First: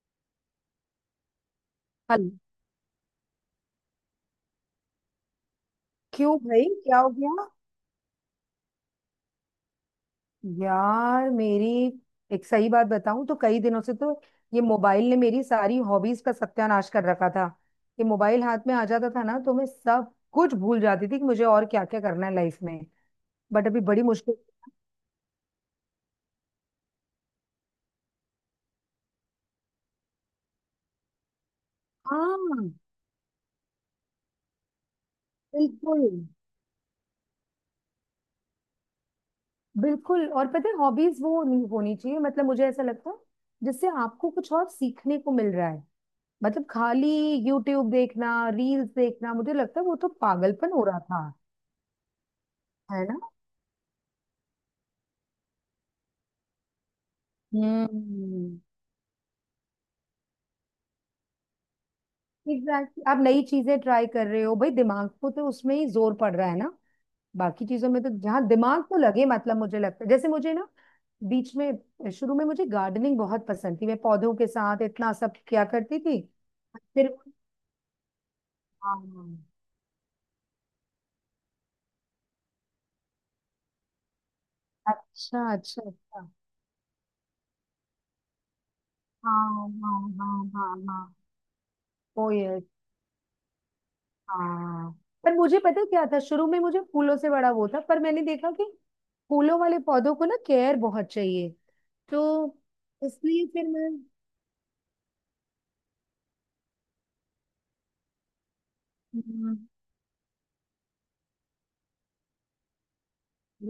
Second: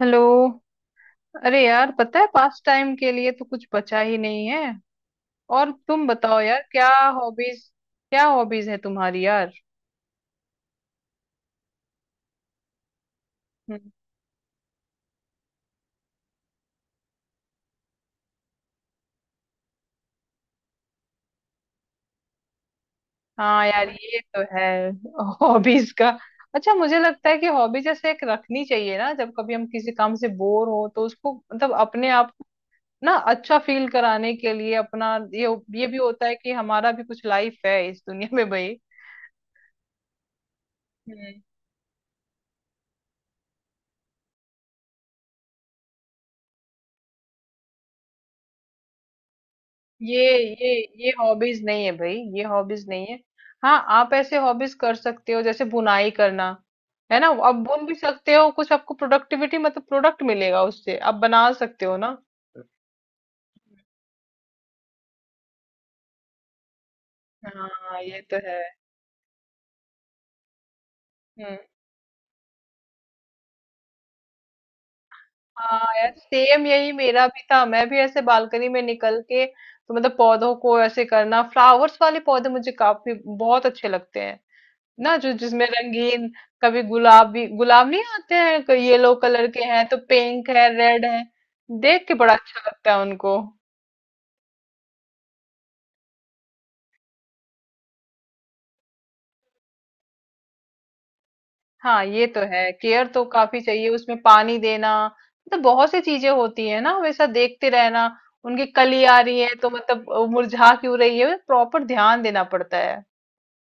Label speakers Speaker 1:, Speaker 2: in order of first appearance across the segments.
Speaker 1: Hello. अरे यार, पता है
Speaker 2: हेलो।
Speaker 1: पास टाइम के लिए तो कुछ बचा ही नहीं है। और तुम
Speaker 2: क्यों
Speaker 1: बताओ यार,
Speaker 2: भाई,
Speaker 1: क्या
Speaker 2: क्या हो गया?
Speaker 1: हॉबीज, क्या हॉबीज है तुम्हारी यार?
Speaker 2: यार, मेरी एक सही बात बताऊं तो कई दिनों
Speaker 1: हम्म।
Speaker 2: से तो ये मोबाइल ने मेरी सारी हॉबीज का सत्यानाश कर रखा था। ये मोबाइल हाथ में आ जाता था ना, तो मैं सब कुछ भूल जाती थी कि मुझे और क्या क्या करना है लाइफ में।
Speaker 1: हाँ
Speaker 2: बट अभी
Speaker 1: यार
Speaker 2: बड़ी
Speaker 1: ये
Speaker 2: मुश्किल।
Speaker 1: तो है हॉबीज का। अच्छा, मुझे लगता है कि हॉबी जैसे एक रखनी चाहिए ना, जब कभी हम किसी काम से बोर हो तो उसको मतलब अपने आप को
Speaker 2: हाँ,
Speaker 1: ना अच्छा फील कराने के लिए अपना ये भी
Speaker 2: बिल्कुल
Speaker 1: होता है कि हमारा भी कुछ लाइफ है इस दुनिया में भाई।
Speaker 2: बिल्कुल। और पता है, हॉबीज
Speaker 1: हम्म।
Speaker 2: वो नहीं होनी चाहिए, मतलब मुझे ऐसा लगता है, जिससे आपको कुछ और सीखने को मिल रहा है। मतलब, खाली यूट्यूब देखना, रील्स देखना, मुझे लगता है वो तो
Speaker 1: ये
Speaker 2: पागलपन
Speaker 1: ये
Speaker 2: हो रहा था।
Speaker 1: हॉबीज नहीं है भाई, ये हॉबीज
Speaker 2: है
Speaker 1: नहीं है।
Speaker 2: ना।
Speaker 1: हाँ, आप ऐसे हॉबीज कर सकते हो जैसे बुनाई करना। है ना, आप बुन भी सकते हो
Speaker 2: हम्म।
Speaker 1: कुछ, आपको प्रोडक्टिविटी मतलब प्रोडक्ट मिलेगा उससे, आप बना सकते हो ना।
Speaker 2: एग्जैक्टली, आप नई चीजें ट्राई कर रहे हो भाई, दिमाग को तो उसमें ही जोर पड़ रहा है ना। बाकी चीजों
Speaker 1: हाँ
Speaker 2: में तो
Speaker 1: ये तो
Speaker 2: जहाँ
Speaker 1: है।
Speaker 2: दिमाग तो लगे, मतलब मुझे लगता है, जैसे मुझे ना बीच
Speaker 1: हम्म।
Speaker 2: में, शुरू में मुझे गार्डनिंग बहुत पसंद थी। मैं पौधों के साथ इतना सब किया
Speaker 1: हाँ
Speaker 2: करती
Speaker 1: यार
Speaker 2: थी।
Speaker 1: सेम यही
Speaker 2: फिर,
Speaker 1: मेरा भी था, मैं भी ऐसे बालकनी में निकल
Speaker 2: हाँ।
Speaker 1: के तो मतलब पौधों को ऐसे करना, फ्लावर्स वाले पौधे मुझे काफी बहुत अच्छे लगते हैं ना, जो
Speaker 2: अच्छा
Speaker 1: जिसमें
Speaker 2: अच्छा
Speaker 1: रंगीन,
Speaker 2: अच्छा।
Speaker 1: कभी गुलाबी गुलाब नहीं आते हैं, कोई येलो कलर के
Speaker 2: हाँ
Speaker 1: हैं, तो
Speaker 2: हाँ हाँ
Speaker 1: पिंक है,
Speaker 2: हाँ।
Speaker 1: रेड है, देख के बड़ा अच्छा
Speaker 2: हाँ
Speaker 1: लगता है उनको।
Speaker 2: हाँ। पर मुझे पता है क्या था, शुरू में मुझे फूलों से बड़ा वो था, पर मैंने देखा कि फूलों वाले पौधों को ना केयर बहुत चाहिए।
Speaker 1: हाँ ये तो
Speaker 2: तो
Speaker 1: है, केयर तो
Speaker 2: इसलिए
Speaker 1: काफी
Speaker 2: फिर
Speaker 1: चाहिए
Speaker 2: मैं।
Speaker 1: उसमें, पानी देना मतलब बहुत सी चीजें होती है ना, हमेशा देखते रहना उनकी कली आ रही है,
Speaker 2: हम्म,
Speaker 1: तो मतलब वो मुरझा क्यों रही है, प्रॉपर ध्यान देना पड़ता है।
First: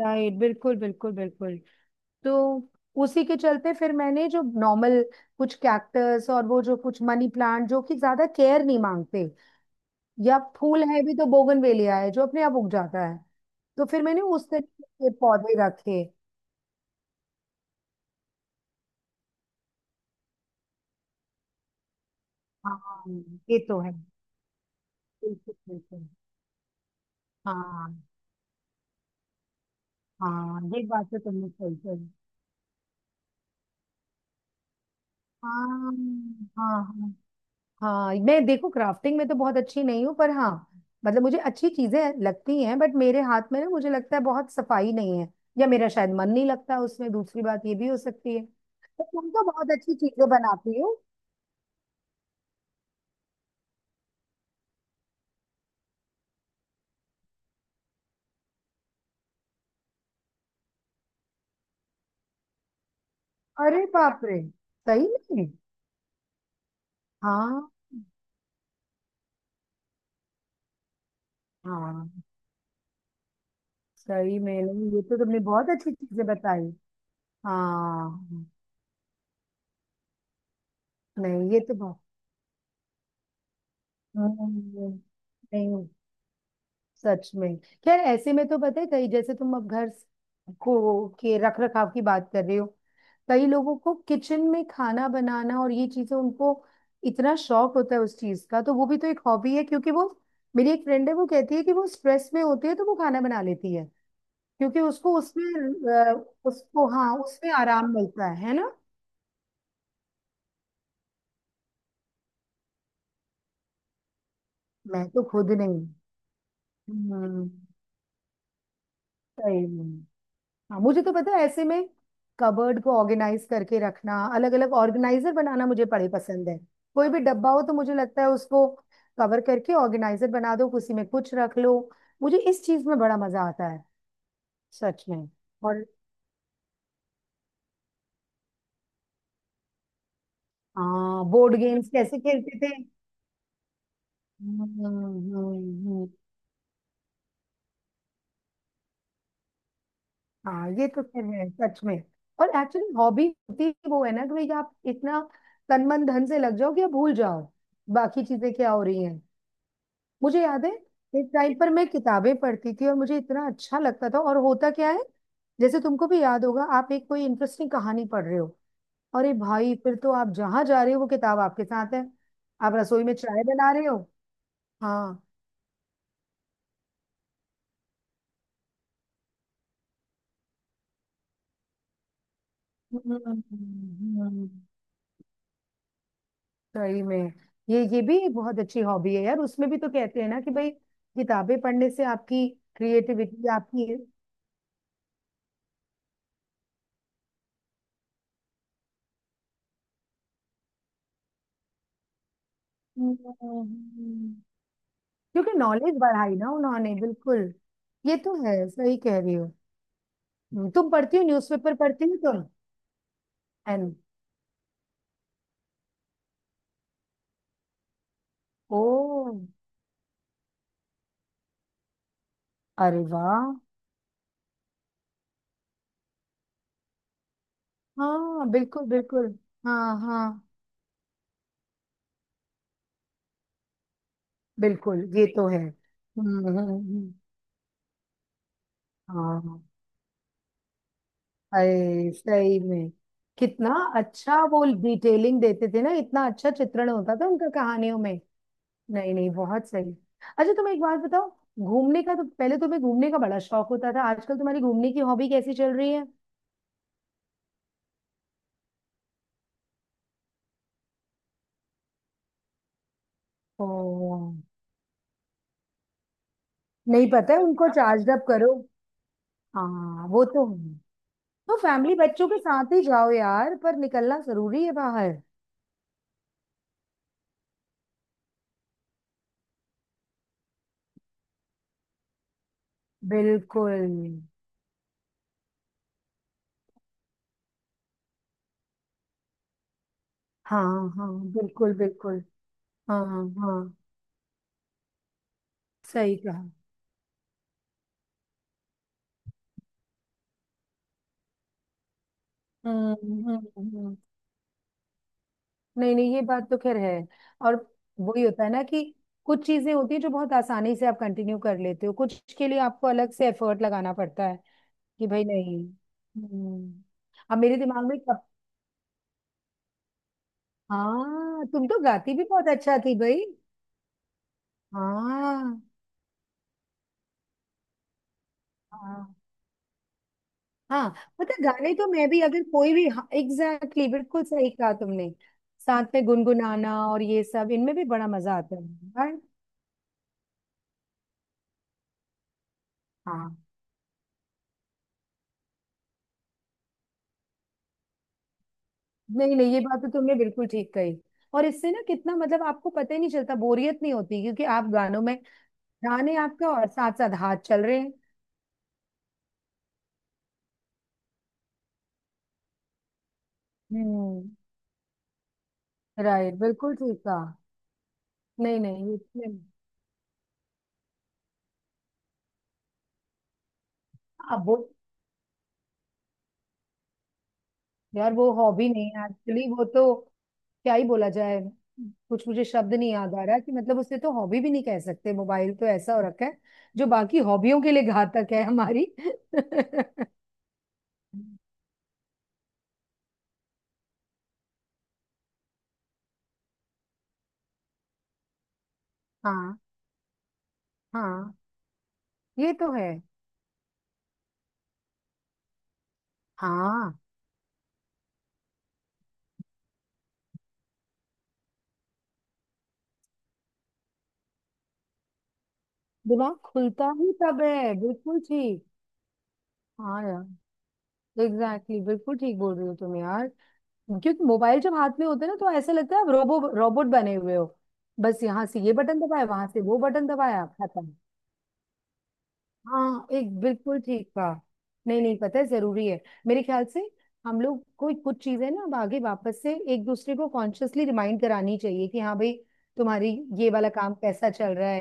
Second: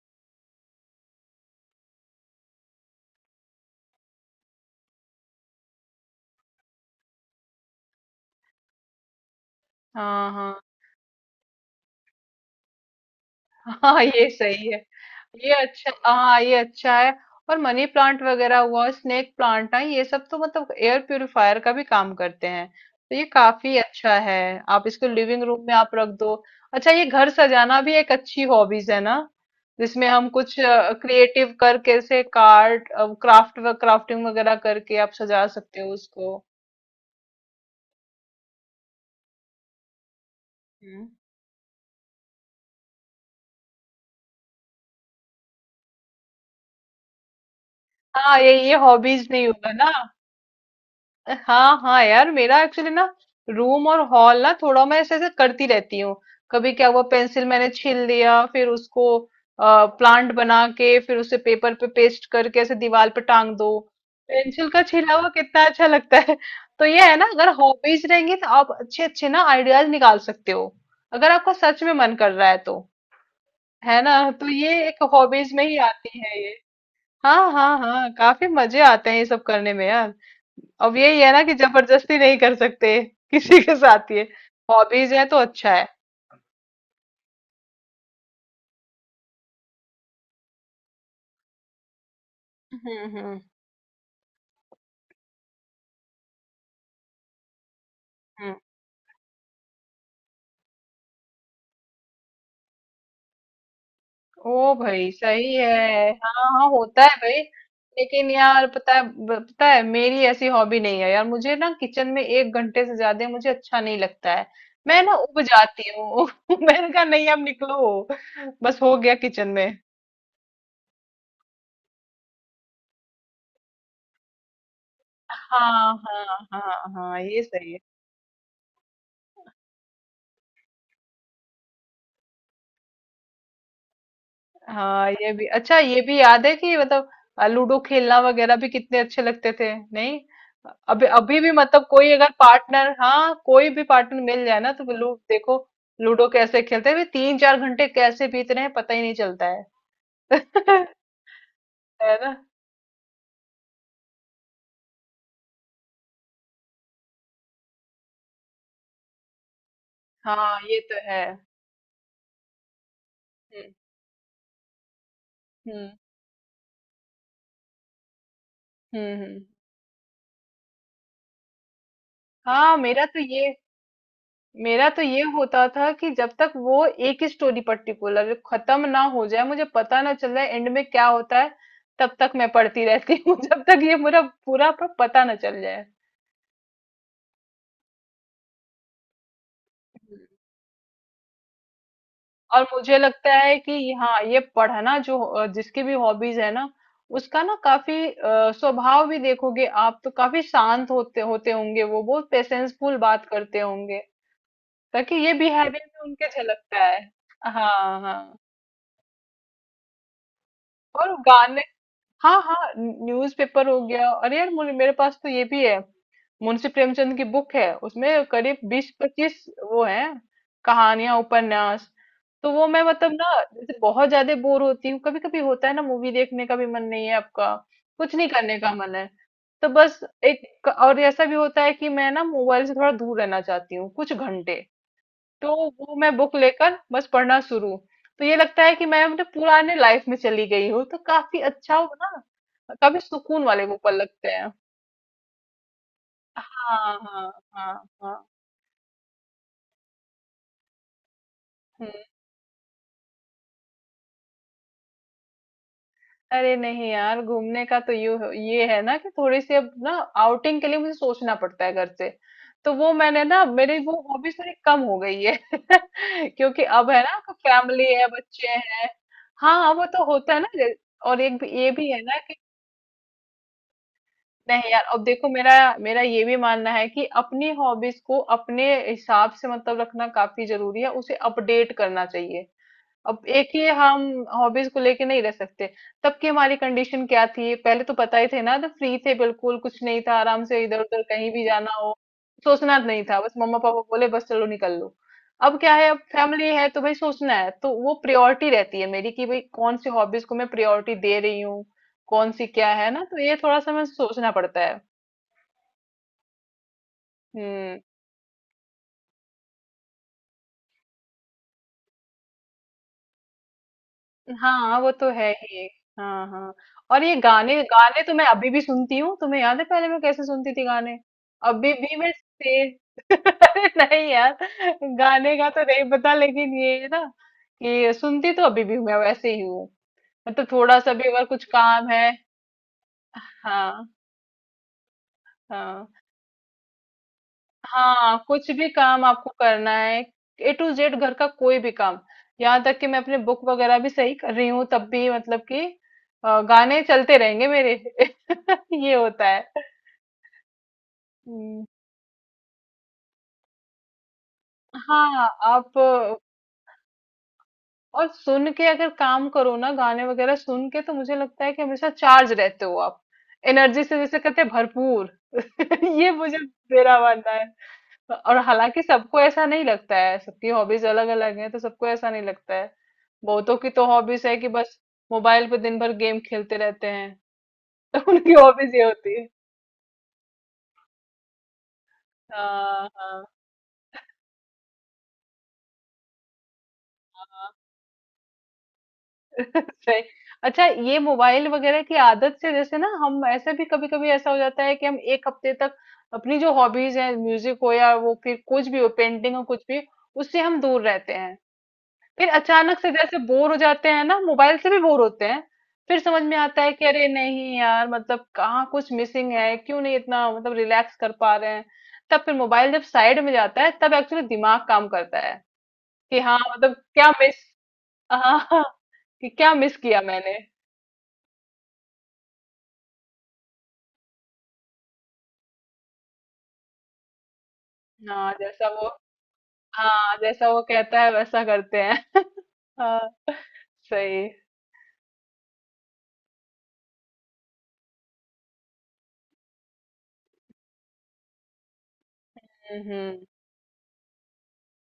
Speaker 2: राइट, बिल्कुल बिल्कुल बिल्कुल। तो उसी के चलते फिर मैंने जो नॉर्मल, कुछ कैक्टस और वो जो कुछ मनी प्लांट जो कि ज्यादा केयर नहीं मांगते,
Speaker 1: हाँ
Speaker 2: या
Speaker 1: हाँ
Speaker 2: फूल है भी तो बोगनवेलिया है जो अपने आप उग जाता है, तो
Speaker 1: हाँ,
Speaker 2: फिर मैंने
Speaker 1: ये
Speaker 2: उस
Speaker 1: सही है।
Speaker 2: तरीके के
Speaker 1: ये
Speaker 2: पौधे
Speaker 1: अच्छा,
Speaker 2: रखे।
Speaker 1: हाँ ये अच्छा है। और मनी प्लांट वगैरह हुआ, स्नेक प्लांट है, ये सब तो मतलब एयर प्यूरिफायर का भी काम करते हैं,
Speaker 2: हाँ,
Speaker 1: तो ये
Speaker 2: ये
Speaker 1: काफी
Speaker 2: तो है।
Speaker 1: अच्छा है। आप इसको लिविंग
Speaker 2: बिल्कुल
Speaker 1: रूम में आप
Speaker 2: बिल्कुल।
Speaker 1: रख दो। अच्छा, ये घर सजाना
Speaker 2: हाँ
Speaker 1: भी एक अच्छी हॉबीज है ना, जिसमें हम कुछ
Speaker 2: हाँ, ये बात तो तुमने
Speaker 1: क्रिएटिव
Speaker 2: सही
Speaker 1: करके
Speaker 2: कही।
Speaker 1: कैसे कार्ड, क्राफ्ट, क्राफ्टिंग वगैरह करके आप सजा
Speaker 2: हाँ
Speaker 1: सकते हो उसको।
Speaker 2: हाँ हाँ। हाँ, मैं देखो क्राफ्टिंग में तो बहुत अच्छी नहीं हूँ, पर हाँ,
Speaker 1: हम्म।
Speaker 2: मतलब मुझे अच्छी चीजें लगती हैं, बट मेरे हाथ में ना, मुझे लगता है बहुत सफाई नहीं है, या मेरा शायद मन नहीं लगता उसमें। दूसरी बात ये भी हो सकती
Speaker 1: हाँ
Speaker 2: है।
Speaker 1: ये
Speaker 2: तो
Speaker 1: हॉबीज
Speaker 2: तुम तो
Speaker 1: नहीं
Speaker 2: बहुत
Speaker 1: होगा ना।
Speaker 2: अच्छी चीजें बनाती हो।
Speaker 1: हाँ हाँ यार मेरा एक्चुअली ना, रूम और हॉल ना, थोड़ा मैं ऐसे ऐसे करती रहती हूँ। कभी क्या हुआ, पेंसिल मैंने छील लिया, फिर उसको प्लांट बना के, फिर उसे पेपर पे पेस्ट करके ऐसे दीवार पे टांग दो।
Speaker 2: अरे बाप रे!
Speaker 1: पेंसिल का छीला
Speaker 2: सही
Speaker 1: हुआ
Speaker 2: में।
Speaker 1: कितना अच्छा लगता है। तो ये है ना, अगर
Speaker 2: हाँ
Speaker 1: हॉबीज रहेंगी तो आप अच्छे अच्छे ना आइडियाज निकाल सकते हो, अगर आपका सच में
Speaker 2: हाँ।
Speaker 1: मन कर रहा है तो। है ना,
Speaker 2: सही
Speaker 1: तो
Speaker 2: में,
Speaker 1: ये
Speaker 2: नहीं,
Speaker 1: एक
Speaker 2: ये तो तुमने
Speaker 1: हॉबीज में
Speaker 2: बहुत
Speaker 1: ही
Speaker 2: अच्छी
Speaker 1: आती
Speaker 2: चीजें
Speaker 1: है।
Speaker 2: बताई।
Speaker 1: हाँ हाँ हाँ,
Speaker 2: हाँ।
Speaker 1: काफी मजे आते हैं ये सब करने में यार। अब यही है ना
Speaker 2: नहीं,
Speaker 1: कि
Speaker 2: ये तो बहुत
Speaker 1: जबरदस्ती नहीं कर सकते किसी के साथ ये।
Speaker 2: हम्म,
Speaker 1: हॉबीज है तो अच्छा
Speaker 2: नहीं,
Speaker 1: है।
Speaker 2: सच में। खैर, ऐसे में तो पता है, कई, जैसे तुम अब घर को के रख रखाव की बात कर रहे हो,
Speaker 1: हम्म हम्म
Speaker 2: कई लोगों को किचन में खाना बनाना और ये चीजें, उनको इतना शौक होता है उस चीज
Speaker 1: हम्म।
Speaker 2: का, तो वो भी तो एक हॉबी है। क्योंकि वो, मेरी एक फ्रेंड है, वो कहती है कि वो स्ट्रेस में होती है तो वो खाना बना लेती है।
Speaker 1: ओ
Speaker 2: क्योंकि
Speaker 1: भाई
Speaker 2: उसको उसमें,
Speaker 1: सही है,
Speaker 2: अ,
Speaker 1: हाँ हाँ
Speaker 2: उसको,
Speaker 1: होता
Speaker 2: हाँ,
Speaker 1: है भाई।
Speaker 2: उसमें आराम मिलता
Speaker 1: लेकिन
Speaker 2: है
Speaker 1: यार
Speaker 2: ना।
Speaker 1: पता है, पता है मेरी ऐसी हॉबी नहीं है यार, मुझे ना किचन में 1 घंटे से ज्यादा मुझे अच्छा नहीं लगता है। मैं
Speaker 2: मैं
Speaker 1: ना
Speaker 2: तो
Speaker 1: उब
Speaker 2: खुद नहीं।
Speaker 1: जाती हूँ मैंने कहा नहीं अब
Speaker 2: हम्म।
Speaker 1: निकलो, बस हो गया किचन में।
Speaker 2: सही में। हाँ, मुझे तो पता है, ऐसे में कबर्ड को ऑर्गेनाइज करके रखना, अलग अलग ऑर्गेनाइजर बनाना मुझे
Speaker 1: हाँ
Speaker 2: बड़े
Speaker 1: हाँ
Speaker 2: पसंद है।
Speaker 1: हाँ
Speaker 2: कोई भी
Speaker 1: हाँ, ये
Speaker 2: डब्बा हो
Speaker 1: सही
Speaker 2: तो
Speaker 1: है।
Speaker 2: मुझे लगता है उसको कवर करके ऑर्गेनाइजर बना दो, उसी में कुछ रख लो। मुझे इस चीज में बड़ा मजा आता है। सच
Speaker 1: हाँ
Speaker 2: में।
Speaker 1: ये भी अच्छा,
Speaker 2: और
Speaker 1: ये भी याद है कि मतलब लूडो खेलना वगैरह भी कितने अच्छे लगते थे नहीं। अभी
Speaker 2: हाँ,
Speaker 1: अभी भी
Speaker 2: बोर्ड
Speaker 1: मतलब
Speaker 2: गेम्स,
Speaker 1: कोई
Speaker 2: कैसे
Speaker 1: अगर
Speaker 2: खेलते थे।
Speaker 1: पार्टनर, हाँ कोई भी पार्टनर मिल जाए
Speaker 2: हम्म
Speaker 1: ना तो लू
Speaker 2: हम्म,
Speaker 1: देखो,
Speaker 2: हम्म।
Speaker 1: लूडो कैसे खेलते हैं भाई, 3-4 घंटे कैसे बीत रहे हैं पता ही नहीं चलता
Speaker 2: हाँ,
Speaker 1: है।
Speaker 2: ये तो फिर है, सच में।
Speaker 1: है ना।
Speaker 2: और एक्चुअली हॉबी होती ही वो है ना, कि भाई आप इतना तन मन धन से लग जाओ कि आप भूल जाओ बाकी चीजें क्या हो रही हैं। मुझे
Speaker 1: हाँ
Speaker 2: याद है,
Speaker 1: ये तो है।
Speaker 2: एक टाइम पर मैं किताबें पढ़ती थी और मुझे इतना
Speaker 1: हम्म
Speaker 2: अच्छा लगता था। और होता क्या है, जैसे
Speaker 1: हम्म
Speaker 2: तुमको भी याद होगा, आप एक कोई इंटरेस्टिंग कहानी पढ़ रहे हो,
Speaker 1: हम्म
Speaker 2: अरे
Speaker 1: हम्म।
Speaker 2: भाई, फिर तो आप जहां जा रहे हो वो किताब आपके साथ है, आप
Speaker 1: हाँ
Speaker 2: रसोई में चाय बना रहे हो।
Speaker 1: मेरा तो ये
Speaker 2: हाँ।
Speaker 1: होता था कि जब तक वो एक ही स्टोरी पर्टिकुलर खत्म ना हो जाए, मुझे पता ना चल जाए एंड में क्या होता है, तब तक मैं पढ़ती रहती हूँ जब तक ये मेरा
Speaker 2: हम्म,
Speaker 1: पूरा पता ना चल जाए।
Speaker 2: सही में। ये भी एक बहुत अच्छी हॉबी है यार। उसमें भी तो कहते हैं ना कि भाई, किताबें पढ़ने से आपकी
Speaker 1: और मुझे लगता
Speaker 2: क्रिएटिविटी
Speaker 1: है कि
Speaker 2: आपकी,
Speaker 1: हाँ ये पढ़ना, जो जिसकी भी हॉबीज है ना, उसका ना काफी स्वभाव भी देखोगे आप, तो काफी शांत होते होते होंगे, वो बहुत पेशेंसफुल बात करते
Speaker 2: हम्म,
Speaker 1: होंगे, ताकि ये
Speaker 2: क्योंकि
Speaker 1: बिहेवियर
Speaker 2: नॉलेज
Speaker 1: में उनके
Speaker 2: बढ़ाई ना
Speaker 1: झलकता
Speaker 2: उन्होंने,
Speaker 1: है।
Speaker 2: बिल्कुल।
Speaker 1: हाँ
Speaker 2: ये तो
Speaker 1: हाँ।
Speaker 2: है, सही कह रही हो। तुम
Speaker 1: और
Speaker 2: पढ़ती हो?
Speaker 1: गाने,
Speaker 2: न्यूज़पेपर पढ़ती हो
Speaker 1: हाँ
Speaker 2: तुम?
Speaker 1: हाँ न्यूज़पेपर हो
Speaker 2: एन
Speaker 1: गया, अरे यार मुझे मेरे पास तो ये भी है, मुंशी प्रेमचंद की बुक है, उसमें करीब
Speaker 2: ओ।
Speaker 1: 20-25 वो है, कहानियां, उपन्यास। तो वो मैं
Speaker 2: अरे
Speaker 1: मतलब ना,
Speaker 2: वाह!
Speaker 1: जैसे बहुत ज्यादा बोर होती हूँ कभी कभी, होता है ना मूवी देखने का भी मन नहीं है आपका, कुछ नहीं
Speaker 2: हाँ,
Speaker 1: करने का
Speaker 2: बिल्कुल
Speaker 1: मन है,
Speaker 2: बिल्कुल।
Speaker 1: तो
Speaker 2: हाँ
Speaker 1: बस
Speaker 2: हाँ,
Speaker 1: एक और ऐसा भी होता है कि मैं ना मोबाइल से थोड़ा दूर रहना चाहती हूँ कुछ घंटे,
Speaker 2: बिल्कुल, ये तो
Speaker 1: तो
Speaker 2: है।
Speaker 1: वो मैं बुक लेकर बस पढ़ना शुरू। तो ये लगता है कि मैं अपने
Speaker 2: हाँ हाँ।
Speaker 1: पुराने लाइफ में चली गई हूँ, तो काफी अच्छा हो ना,
Speaker 2: अरे सही में,
Speaker 1: काफी सुकून वाले
Speaker 2: कितना
Speaker 1: वो पल लगते
Speaker 2: अच्छा
Speaker 1: हैं।
Speaker 2: वो डिटेलिंग देते थे ना, इतना अच्छा चित्रण
Speaker 1: हाँ
Speaker 2: होता था
Speaker 1: हाँ
Speaker 2: उनका
Speaker 1: हाँ
Speaker 2: कहानियों में।
Speaker 1: हाँ।
Speaker 2: नहीं नहीं, बहुत सही। अच्छा, तुम एक बात बताओ,
Speaker 1: हम्म।
Speaker 2: घूमने का तो, पहले तुम्हें घूमने का बड़ा शौक होता था, आजकल तुम्हारी घूमने की हॉबी कैसी चल रही है?
Speaker 1: अरे नहीं यार, घूमने का तो यू ये है ना कि थोड़ी सी अब ना आउटिंग के लिए मुझे सोचना पड़ता है घर से, तो वो मैंने ना, मेरी वो
Speaker 2: ओ।
Speaker 1: हॉबीज थोड़ी कम हो गई है क्योंकि अब है
Speaker 2: नहीं,
Speaker 1: ना,
Speaker 2: पता है, उनको
Speaker 1: फैमिली है,
Speaker 2: चार्ज अप
Speaker 1: बच्चे
Speaker 2: करो।
Speaker 1: हैं। हाँ वो तो
Speaker 2: हाँ, वो
Speaker 1: होता है
Speaker 2: तो
Speaker 1: ना,
Speaker 2: है।
Speaker 1: और एक भी
Speaker 2: तो
Speaker 1: ये भी
Speaker 2: फैमिली,
Speaker 1: है ना।
Speaker 2: बच्चों के साथ ही जाओ यार, पर निकलना जरूरी
Speaker 1: नहीं
Speaker 2: है
Speaker 1: यार अब
Speaker 2: बाहर।
Speaker 1: देखो मेरा मेरा ये भी मानना है कि अपनी हॉबीज को अपने हिसाब से मतलब रखना काफी जरूरी है, उसे अपडेट करना चाहिए, अब एक ही
Speaker 2: बिल्कुल।
Speaker 1: हम हॉबीज को लेके नहीं रह सकते। तब की हमारी कंडीशन क्या थी, पहले तो पता ही थे ना, तो फ्री थे बिल्कुल, कुछ नहीं था, आराम से इधर
Speaker 2: हाँ
Speaker 1: उधर
Speaker 2: हाँ,
Speaker 1: कहीं भी जाना
Speaker 2: बिल्कुल
Speaker 1: हो
Speaker 2: बिल्कुल।
Speaker 1: सोचना नहीं
Speaker 2: हाँ
Speaker 1: था, बस मम्मा
Speaker 2: हाँ,
Speaker 1: पापा बोले बस चलो निकल लो। अब क्या है, अब
Speaker 2: सही कहा।
Speaker 1: फैमिली है, तो भाई सोचना है, तो वो प्रायोरिटी रहती है मेरी कि भाई कौन सी हॉबीज को मैं प्रायोरिटी दे रही हूँ, कौन सी क्या है
Speaker 2: हम्म
Speaker 1: ना, तो ये
Speaker 2: हम्म
Speaker 1: थोड़ा सा मैं
Speaker 2: हम्म।
Speaker 1: सोचना पड़ता है।
Speaker 2: नहीं नहीं, ये बात तो खैर है। और
Speaker 1: हम्म।
Speaker 2: वही होता है ना, कि कुछ चीजें होती है जो बहुत आसानी से आप कंटिन्यू कर लेते हो, कुछ के लिए आपको अलग से एफर्ट लगाना पड़ता है
Speaker 1: हाँ वो
Speaker 2: कि
Speaker 1: तो
Speaker 2: भाई
Speaker 1: है
Speaker 2: नहीं।
Speaker 1: ही। हाँ हाँ।
Speaker 2: हम्म।
Speaker 1: और ये
Speaker 2: अब
Speaker 1: गाने,
Speaker 2: मेरे दिमाग में
Speaker 1: गाने तो
Speaker 2: कब,
Speaker 1: मैं अभी भी सुनती हूँ, तुम्हें याद है पहले मैं कैसे सुनती थी गाने,
Speaker 2: हाँ, तुम
Speaker 1: अभी
Speaker 2: तो
Speaker 1: भी मैं
Speaker 2: गाती भी बहुत
Speaker 1: से
Speaker 2: अच्छा थी भाई।
Speaker 1: अरे नहीं यार, गाने का
Speaker 2: हाँ
Speaker 1: तो नहीं पता, लेकिन ये है ना कि सुनती तो अभी भी मैं
Speaker 2: हाँ
Speaker 1: वैसे ही हूँ, मतलब थोड़ा
Speaker 2: हाँ,
Speaker 1: सा भी अगर
Speaker 2: पता है,
Speaker 1: कुछ
Speaker 2: गाने तो
Speaker 1: काम
Speaker 2: मैं
Speaker 1: है।
Speaker 2: भी, अगर कोई भी, एग्जैक्टली exactly,
Speaker 1: हाँ
Speaker 2: बिल्कुल सही कहा तुमने। साथ
Speaker 1: हाँ।
Speaker 2: में गुनगुनाना और ये सब, इनमें भी बड़ा
Speaker 1: हाँ
Speaker 2: मजा
Speaker 1: कुछ
Speaker 2: आता है।
Speaker 1: भी काम
Speaker 2: हाँ
Speaker 1: आपको करना है, ए टू जेड घर का कोई भी काम, यहाँ तक कि मैं अपने बुक
Speaker 2: हाँ।
Speaker 1: वगैरह भी सही कर रही हूँ तब भी, मतलब कि गाने चलते रहेंगे मेरे ये होता
Speaker 2: नहीं
Speaker 1: है।
Speaker 2: नहीं, ये बात तो तुमने बिल्कुल ठीक कही। और
Speaker 1: हम्म।
Speaker 2: इससे ना कितना, मतलब आपको पता ही नहीं चलता, बोरियत नहीं होती, क्योंकि आप गानों में
Speaker 1: हाँ
Speaker 2: ध्यान है आपका, और साथ साथ हाथ चल रहे हैं।
Speaker 1: और सुन के अगर काम करो ना, गाने वगैरह सुन के, तो मुझे लगता है कि हमेशा चार्ज रहते हो आप, एनर्जी से जैसे
Speaker 2: हम्म।
Speaker 1: कहते हैं भरपूर। ये मुझे,
Speaker 2: राइट, बिल्कुल
Speaker 1: मेरा
Speaker 2: ठीक कहा।
Speaker 1: मानना है। और
Speaker 2: नहीं
Speaker 1: हालांकि
Speaker 2: नहीं, ये,
Speaker 1: सबको ऐसा नहीं लगता है, सबकी हॉबीज अलग अलग हैं, तो सबको ऐसा नहीं लगता है, बहुतों की तो हॉबीज है
Speaker 2: अब
Speaker 1: कि
Speaker 2: वो,
Speaker 1: बस मोबाइल पे दिन भर गेम खेलते रहते हैं। तो
Speaker 2: यार वो
Speaker 1: उनकी
Speaker 2: हॉबी
Speaker 1: हॉबीज ये
Speaker 2: नहीं है
Speaker 1: होती है।
Speaker 2: एक्चुअली। वो तो क्या ही बोला जाए, कुछ मुझे शब्द
Speaker 1: हाँ
Speaker 2: नहीं याद
Speaker 1: हाँ।
Speaker 2: आ रहा कि, मतलब, उसे तो हॉबी भी नहीं कह सकते। मोबाइल तो ऐसा हो रखा है जो बाकी हॉबियों के लिए घातक है हमारी।
Speaker 1: सही। अच्छा ये मोबाइल वगैरह की आदत से जैसे ना हम ऐसे भी कभी कभी ऐसा हो जाता है कि हम 1 हफ्ते तक अपनी जो हॉबीज हैं, म्यूजिक हो, या वो फिर कुछ भी हो, पेंटिंग हो,
Speaker 2: हाँ
Speaker 1: कुछ भी उससे हम दूर रहते
Speaker 2: हाँ,
Speaker 1: हैं, फिर
Speaker 2: ये तो
Speaker 1: अचानक
Speaker 2: है।
Speaker 1: से जैसे बोर हो जाते हैं ना मोबाइल से भी बोर होते हैं। फिर समझ में आता है कि
Speaker 2: हाँ,
Speaker 1: अरे नहीं यार, मतलब कहाँ कुछ मिसिंग है, क्यों नहीं इतना मतलब रिलैक्स कर पा रहे हैं। तब फिर मोबाइल जब साइड में जाता है तब एक्चुअली दिमाग काम करता है कि
Speaker 2: दिमाग
Speaker 1: हाँ मतलब
Speaker 2: खुलता
Speaker 1: क्या
Speaker 2: ही
Speaker 1: मिस।
Speaker 2: तब है, बिल्कुल
Speaker 1: हाँ,
Speaker 2: ठीक।
Speaker 1: कि क्या मिस किया
Speaker 2: हाँ यार,
Speaker 1: मैंने।
Speaker 2: एग्जैक्टली exactly, बिल्कुल ठीक बोल रही हो तुम यार। क्योंकि मोबाइल जब हाथ में होता है ना, तो ऐसा लगता है आप रोबोट बने हुए हो। बस
Speaker 1: हाँ
Speaker 2: यहाँ से
Speaker 1: जैसा
Speaker 2: ये
Speaker 1: वो
Speaker 2: बटन दबाया, वहां से वो बटन
Speaker 1: हाँ
Speaker 2: दबाया,
Speaker 1: जैसा वो
Speaker 2: खत्म।
Speaker 1: कहता है वैसा करते हैं। हाँ,
Speaker 2: हाँ, एक बिल्कुल ठीक
Speaker 1: सही।
Speaker 2: कहा। नहीं नहीं, पता है, जरूरी है। मेरे ख्याल से हम लोग कोई कुछ चीजें ना, अब आगे वापस से एक दूसरे को कॉन्शियसली रिमाइंड करानी चाहिए, कि हाँ भाई,
Speaker 1: हम्म
Speaker 2: तुम्हारी
Speaker 1: हम्म।
Speaker 2: ये वाला काम कैसा चल रहा है,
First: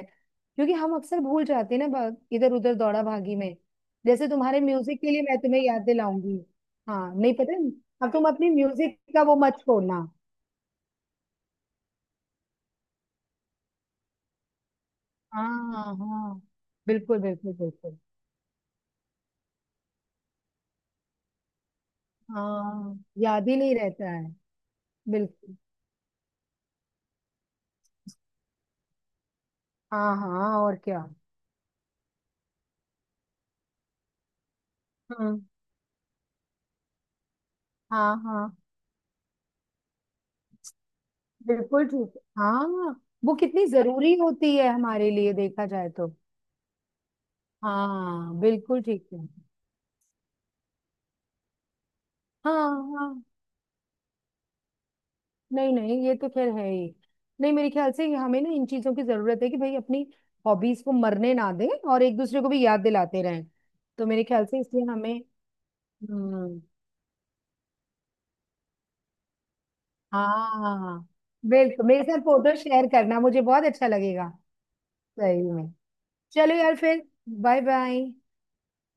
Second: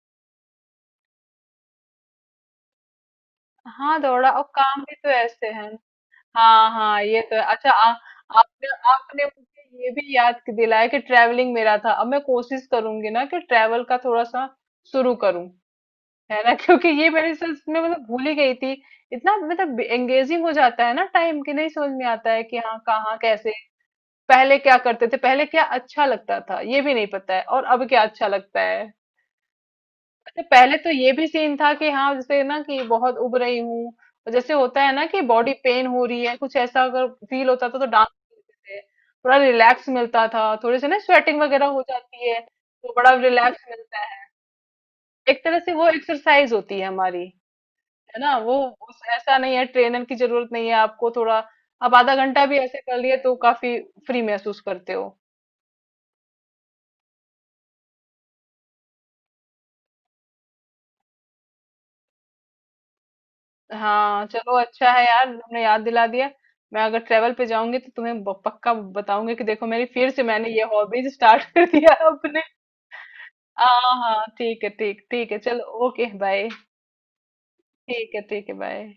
Speaker 2: क्योंकि हम अक्सर भूल जाते हैं ना इधर उधर दौड़ा भागी में।
Speaker 1: हाँ
Speaker 2: जैसे
Speaker 1: दौड़ा, और
Speaker 2: तुम्हारे
Speaker 1: काम भी
Speaker 2: म्यूजिक
Speaker 1: तो
Speaker 2: के लिए मैं
Speaker 1: ऐसे
Speaker 2: तुम्हें
Speaker 1: है।
Speaker 2: याद दिलाऊंगी।
Speaker 1: हाँ हाँ
Speaker 2: हाँ,
Speaker 1: ये
Speaker 2: नहीं,
Speaker 1: तो है।
Speaker 2: पता है,
Speaker 1: अच्छा,
Speaker 2: अब तुम अपनी
Speaker 1: आपने
Speaker 2: म्यूजिक का
Speaker 1: आपने
Speaker 2: वो मत
Speaker 1: मुझे ये
Speaker 2: छोड़ना।
Speaker 1: भी याद दिलाया कि ट्रैवलिंग मेरा था, अब मैं कोशिश करूंगी ना कि ट्रैवल का थोड़ा सा शुरू करूं।
Speaker 2: हाँ हाँ,
Speaker 1: है ना क्योंकि ये
Speaker 2: बिल्कुल
Speaker 1: मेरे से
Speaker 2: बिल्कुल
Speaker 1: मैं
Speaker 2: बिल्कुल।
Speaker 1: मतलब भूल ही गई थी, इतना मतलब एंगेजिंग हो जाता है ना टाइम कि नहीं समझ में आता है कि हाँ
Speaker 2: हाँ,
Speaker 1: कहाँ
Speaker 2: याद
Speaker 1: कैसे,
Speaker 2: ही नहीं रहता है।
Speaker 1: पहले क्या करते थे, पहले
Speaker 2: बिल्कुल।
Speaker 1: क्या अच्छा लगता था, ये भी नहीं पता है, और अब क्या अच्छा लगता है।
Speaker 2: हाँ
Speaker 1: तो
Speaker 2: हाँ, और
Speaker 1: पहले तो
Speaker 2: क्या।
Speaker 1: ये भी सीन था कि हाँ जैसे ना कि बहुत उब रही हूँ, और जैसे होता है ना कि
Speaker 2: हम्म।
Speaker 1: बॉडी पेन हो रही है कुछ ऐसा अगर फील होता था, तो डांस
Speaker 2: हाँ हाँ,
Speaker 1: करते थे, थोड़ा रिलैक्स मिलता था, थोड़ी सी ना स्वेटिंग वगैरह हो
Speaker 2: बिल्कुल ठीक है।
Speaker 1: जाती है तो
Speaker 2: हाँ,
Speaker 1: बड़ा
Speaker 2: वो
Speaker 1: रिलैक्स
Speaker 2: कितनी
Speaker 1: मिलता
Speaker 2: जरूरी
Speaker 1: है।
Speaker 2: होती है हमारे लिए,
Speaker 1: एक तरह
Speaker 2: देखा
Speaker 1: से वो
Speaker 2: जाए तो।
Speaker 1: एक्सरसाइज होती है हमारी, है ना
Speaker 2: हाँ,
Speaker 1: वो,
Speaker 2: बिल्कुल
Speaker 1: उस
Speaker 2: ठीक है।
Speaker 1: ऐसा नहीं है ट्रेनर की जरूरत नहीं है आपको, थोड़ा आप आधा घंटा भी
Speaker 2: हाँ
Speaker 1: ऐसे कर लिए
Speaker 2: हाँ।
Speaker 1: तो काफी फ्री महसूस करते हो।
Speaker 2: नहीं नहीं, ये तो खैर है ही। नहीं, मेरे ख्याल से हमें ना इन चीजों की जरूरत है, कि भाई अपनी हॉबीज को मरने ना दें, और एक दूसरे को भी याद दिलाते रहें। तो मेरे
Speaker 1: हाँ
Speaker 2: ख्याल
Speaker 1: चलो
Speaker 2: से इसलिए
Speaker 1: अच्छा है
Speaker 2: हमें।
Speaker 1: यार, तुमने याद दिला दिया।
Speaker 2: हम्म।
Speaker 1: मैं अगर ट्रेवल पे जाऊंगी तो तुम्हें पक्का बताऊंगी कि देखो मेरी फिर से मैंने ये
Speaker 2: हाँ,
Speaker 1: हॉबीज स्टार्ट कर
Speaker 2: बिल्कुल,
Speaker 1: दिया
Speaker 2: मेरे साथ
Speaker 1: अपने।
Speaker 2: फोटो शेयर करना, मुझे बहुत अच्छा
Speaker 1: हाँ हाँ
Speaker 2: लगेगा।
Speaker 1: ठीक है, ठीक ठीक है,
Speaker 2: सही
Speaker 1: चलो
Speaker 2: में।
Speaker 1: Okay, bye.
Speaker 2: चलो यार फिर, बाय बाय।
Speaker 1: ठीक है ठीक है, बाय।